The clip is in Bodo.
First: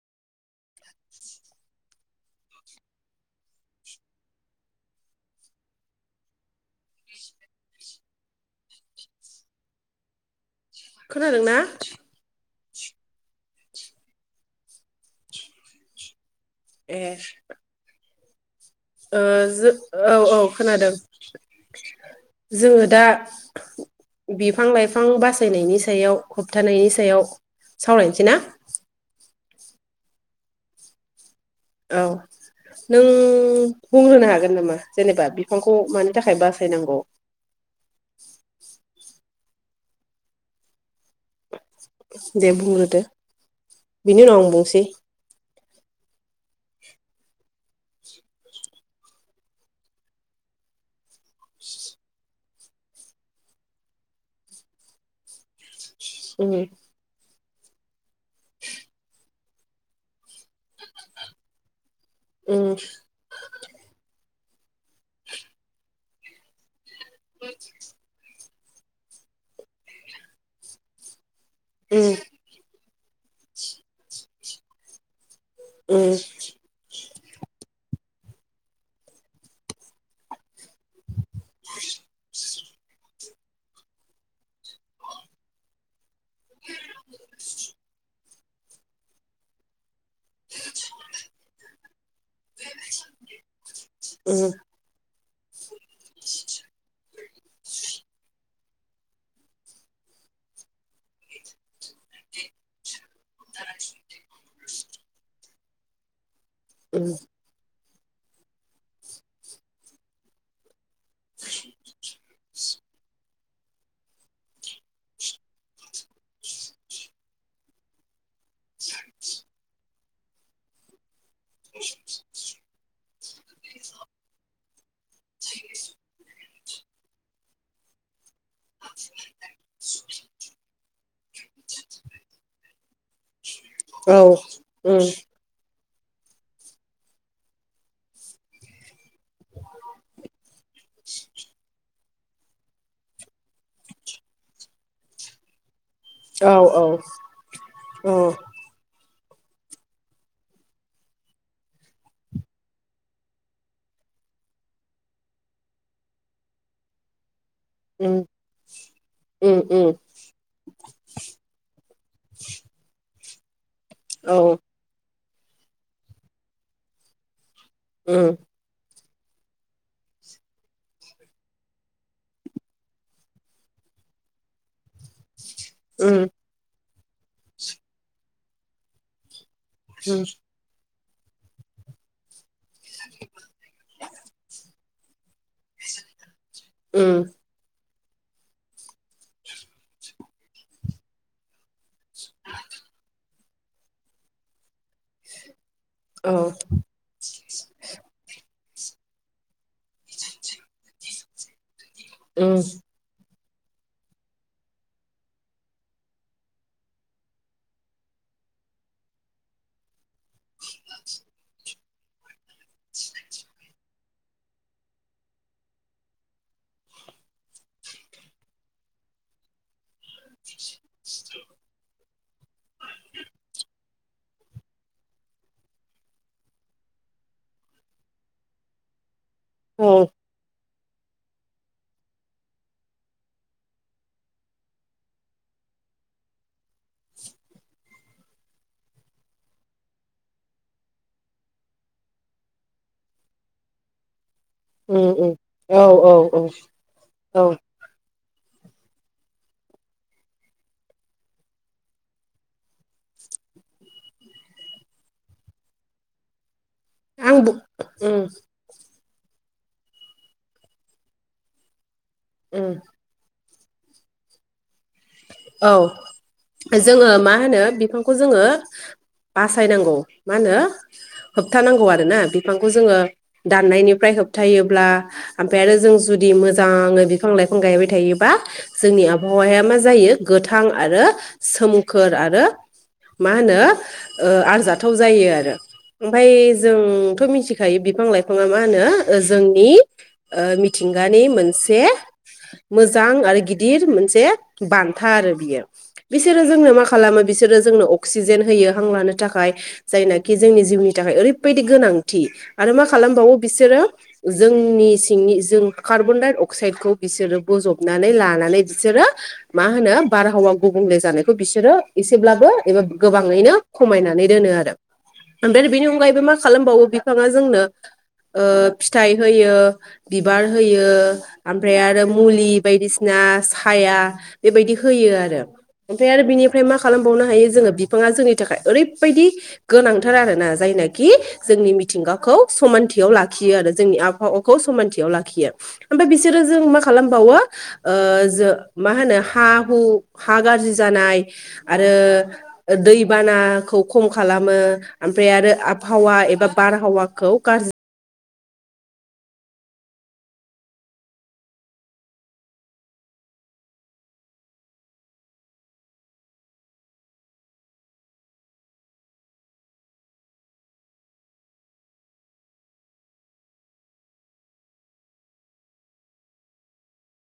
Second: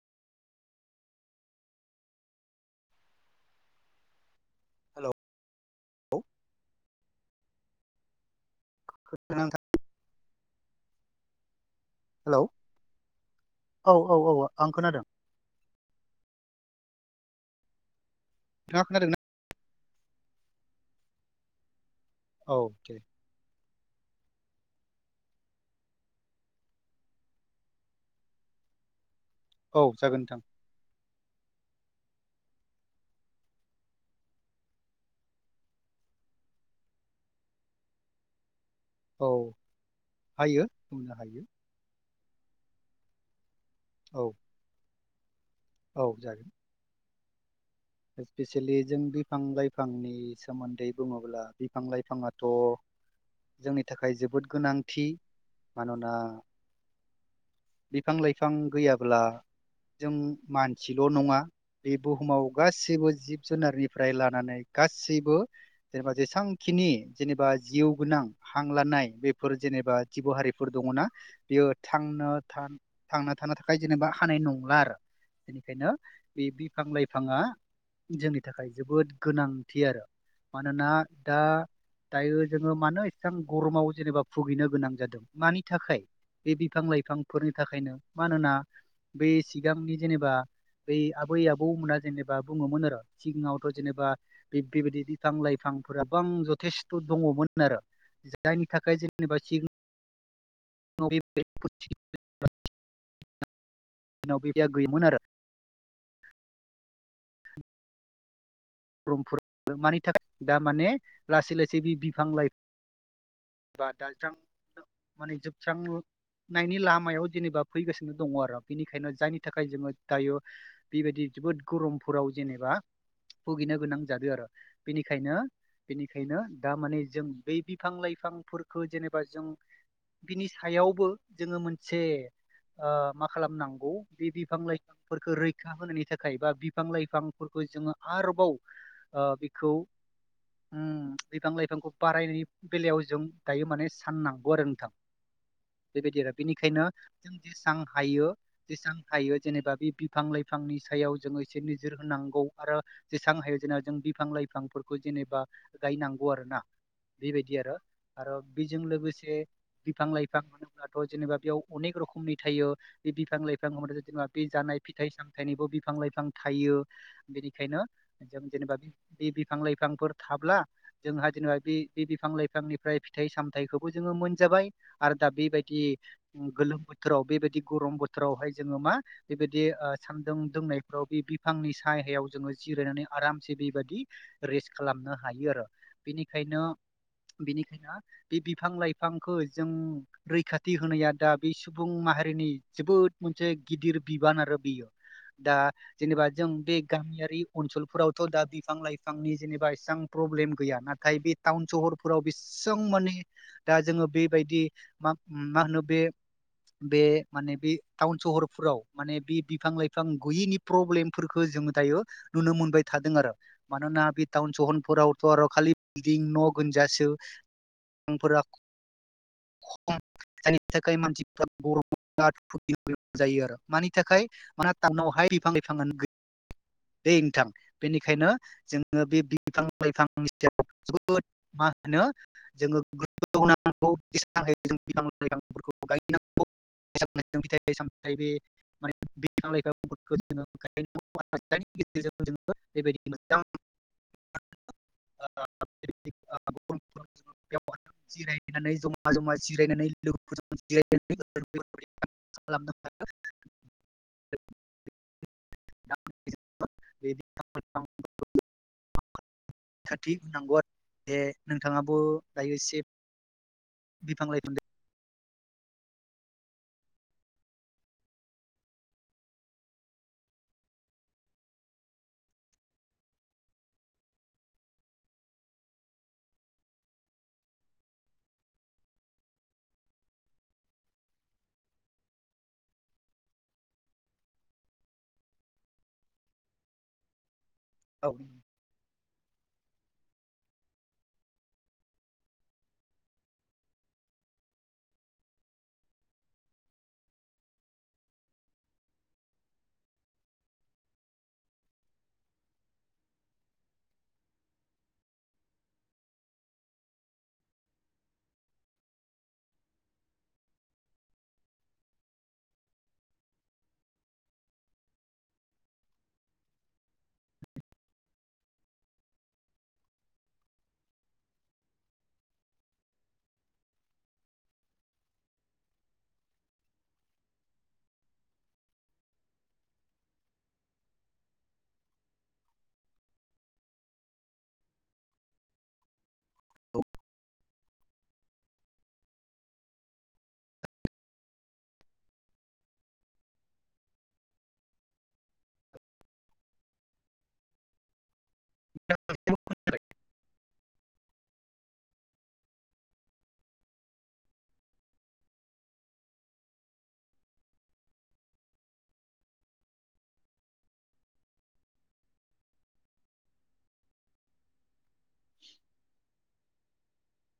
[inaudible] हेलौ [inaudible] [unintelligible] खोनादों ना? हेलौ औ औ औ आं खोनादों। ए नोंथाङा खोनादोंना ओ जो औ औ खोनादों। औ जोङो दे दा बिफां लाइफां बासायनायनि सायाव होबथानायनि सायाव सावरायनोसै ना? औ जागोन नोंथां। औ। नों बुंग्रोनो हागोन नामा जेनेबा बिफांखौ मानि थाखाय बासायनांगौ? [inaudible] औ हायो बुंनो हायो। दे बुंग्रोदो औ बिनि उनाव आं बुंसै। औ जागोन। इसपिसियेलि जों बिफां लाइफांनि सोमोन्दै बुङोब्ला बिफां लाइफाङाथ' जोंनि थाखाय जोबोद गोनांथि मानोना उम बिफां लाइफां गैयाब्ला जों मानसिल' नङा बे बुहुमा उम गासैबो जिब जुनारनिफ्राय लानानै गासैबो जेनेबा जेसांखिनि जेनेबा जिउ गोनां हां लानाय बेफोर जेनेबा जिब' हारिफोर दङना बियो उम थांनो थानो थांना थानो थाखाय जेनेबा हानाय नंला आरो बेनिखायनो उम बे बिफां लाइ फाङा जोंनि थाखाय जोबोद गोनांथि आरो मानोना दा टा [unintelligible] जोङो मानो एसेबां गरमाव जेनेबा भुगिनो गोनां जादों मानि थाखाय? बे बिफां लाइफांफोरनि थाखायनो मानोना बे सिगांनि जेनेबा बै आबै आबौ मोना जेनेबा बुङोमोन आरो सिगाङावथ' जेनेबा उम बिब बेबायदि बिफां-लाइफां फोराबां जथेस्थ' दङमोन आरो जायनि थाखाय जेनेबा सि [unintelligible] [unintelligible] गैयोमोन आरो [unintelligible] उम रामपुर मानि थाखाय दा माने लासै लासै बि बिफां लाइफां [unintelligible] नायनि लामायाव जेनेबा फैगासिनो दङ आरो बेनिखायनो जायनि थाखाय जोङो दायो बेबायदि जोबोद गरमफोराव जेनेबा भुगिनो गोनां जादों आरो बेनिखायनो बेनिखायनो दा माने जों बै बिफां लाइफांफोरखौ जेनेबा जों बिनि सायावबो जोङो मोनसे ओ मा खालामनांगौ औ बे बिफां उम लाइफांफोरखौ रैखा होनायनि थाखाय बा बिफां लाइफांफोरखौ जोङो आरोबाव ओ बेखौ ओ बिफां लाइफांखौ बारायनायनि बेलायाव जों दायो माने साननांगौ आरो नोंथां [inaudible] बेबायदि आरो औ औ बेनिखायनो जों जेसां औ हायो एसां हायो जेनेबा बे बिफां लाइफांनि सायाव जोङो एसे नोजोर होनांगौ आरो जेसां हायो जेन जों बिफां लाइफांफोरखौ जेनेबा गायनांगौ आरो ना बेबायदि बि आरो उम आरो बेजों लोगोसे उम उम बिफां लाइफां मोनोब्लाथ' जेनेबा बेयाव अनेक रखमनि थायो [unintelligible] बे बिफां लाइफां जुदि ना औ बे जानाय फिथाइ सामथाइनिबो बिफां लाइफां थायो बेनिखायनो उम जों जेनेबा बि बे बिफां लाइफांफोर थाब्ला जोंहा जेनेबा बे बिफां लाइफांनिफ्राय फिथाइ सामथाइखौबो जों मोनजाबाय आरो दा बेबायदि उम दि गोलोम बोथोराव बेबायदि गरम बोथोरावहाय जोङो मा बेबाय बे ओ उम सान्दुं दोंनायफ्राव बे बिफांनि साहायाव जोङो जिरायनानै आरामसे बेबायादि रेस्ट खालामनो हायो आरो बेनि बेनिखायनो उम बिनिखायनो बे बिफां लाइफांखौ जों रैखाथि होनाया दा बे सुबुं माहारिनि जोबोद मोनसे गिदिर बिबान आरो बियो दा जेनेबा औ जों बे गामियारि ओनसोलफोरावथ' दा बिफां लाइफांनि जेनेबा इसेबां प्रब्लेम गैया नाथाय बे टाउन सहर फोराव उम बेसेबां माने दा जोङो बेबायदि मा मा होनो बे बे माने बे टाउन सहरफोराव माने बे बिफां लाइफां गैयैनि प्रब्लेमफोरखौ जोङो दायो नुनो मोनबाय थादों आरो मानोना बे टाउन सहरफोरावथ' आरो खालि बिल्डं न' गोनजासोंफोरा [unintelligible] [inaudible] [unintelligible] जायो आरो मानि थाखाय म [unintelligible] टावनावहाय बिफां लाइफांआनो गैया ओय नोंथां बेनिखायनो जोङो बे बिफां औ लाइफां सायाव जोबोद माहोनो जोङो [unintelligible] गायनांगौ। [unintelligible] [unintelligible] उम-उम औ-औ-औ। [unintelligible] जमा जमा जिरायनानै लोगोफोरजों [unintelligible] [inaudible] [unintelligible] आंबो उम खाथि [unintelligible] नांगौ आरो जे नोंथाङाबो दायो उम एसे बिफां लाइफां औ जोङो मा होनो बिफांखौ जोङो बासायनांगौ मा होनो होबथानांगौ आरोना बिफांखौ जोङो दाननायनिफ्राय होबथायोब्ला ओमफ्राय आरो जों जुदि मोजाङै बिफां लाइफां गायबाय थायोबा जोंनिया आबावाया मा जायो गोथां आरो सोमखोर आरो मा होनो ओ आरजाथाव जायो आरो ओमफ्राय जोंथ' मिथि खायो बिफां औ लाइफाङा मा होनो जोंनि मिथिंगानि मोनसे मोजां आरो गिदिर मोनसे बान्था आरो बियो बिसोरो जोंनो मा खालामो बिसोरो जोंनो अक्सिजेन होयो हां लानो थाखाय। जायनाखि जोंनि जिउनि थाखाय ओरैबायदि गोनांथि आरो मा खालामबावो बिसोरो जों जोंनि सिंनि जों कार्बन डाइ अक्साइदखौ बिसोरो बज'बनानै लानानै बिसोरो मा होनो बारहावा गुबुंले जानायखौ बिसोरो एसेब्लाबो एबा गोबाङैनो खमायनानै दोनो। आरो ओमफ्राय बिनि अनगायैबो मा खालामबावो बिफाङा जोंनो ओ फिथाइ होयो बिबार होयो ओमफ्राय आरो मुलि बायदिसिना बायसिना साया बेबायदि होयो आरो। ओमफ्राय आरो बिनिफ्राय मा खालामबावनो हायो जोङो बिफाङा जोंनि थाखाय ओरैबायदि गोनांथार आरो ना जाय जायनोखि जोंनि मिथिंगाखौ समानथियाव लाखियो आरो जोंनि आबहावाखौ समानथियाव लाखियो। ओमफ्राय बिसोरो जों मा खालामबावो ओ जो मा होनो हा हु हा गाज्रि जानाय आरो दैबानाखौ खम खालाम खालामो ओमफ्राय आरो आबहावा एबा बारहावाखौ गाज्रि [unintelligible]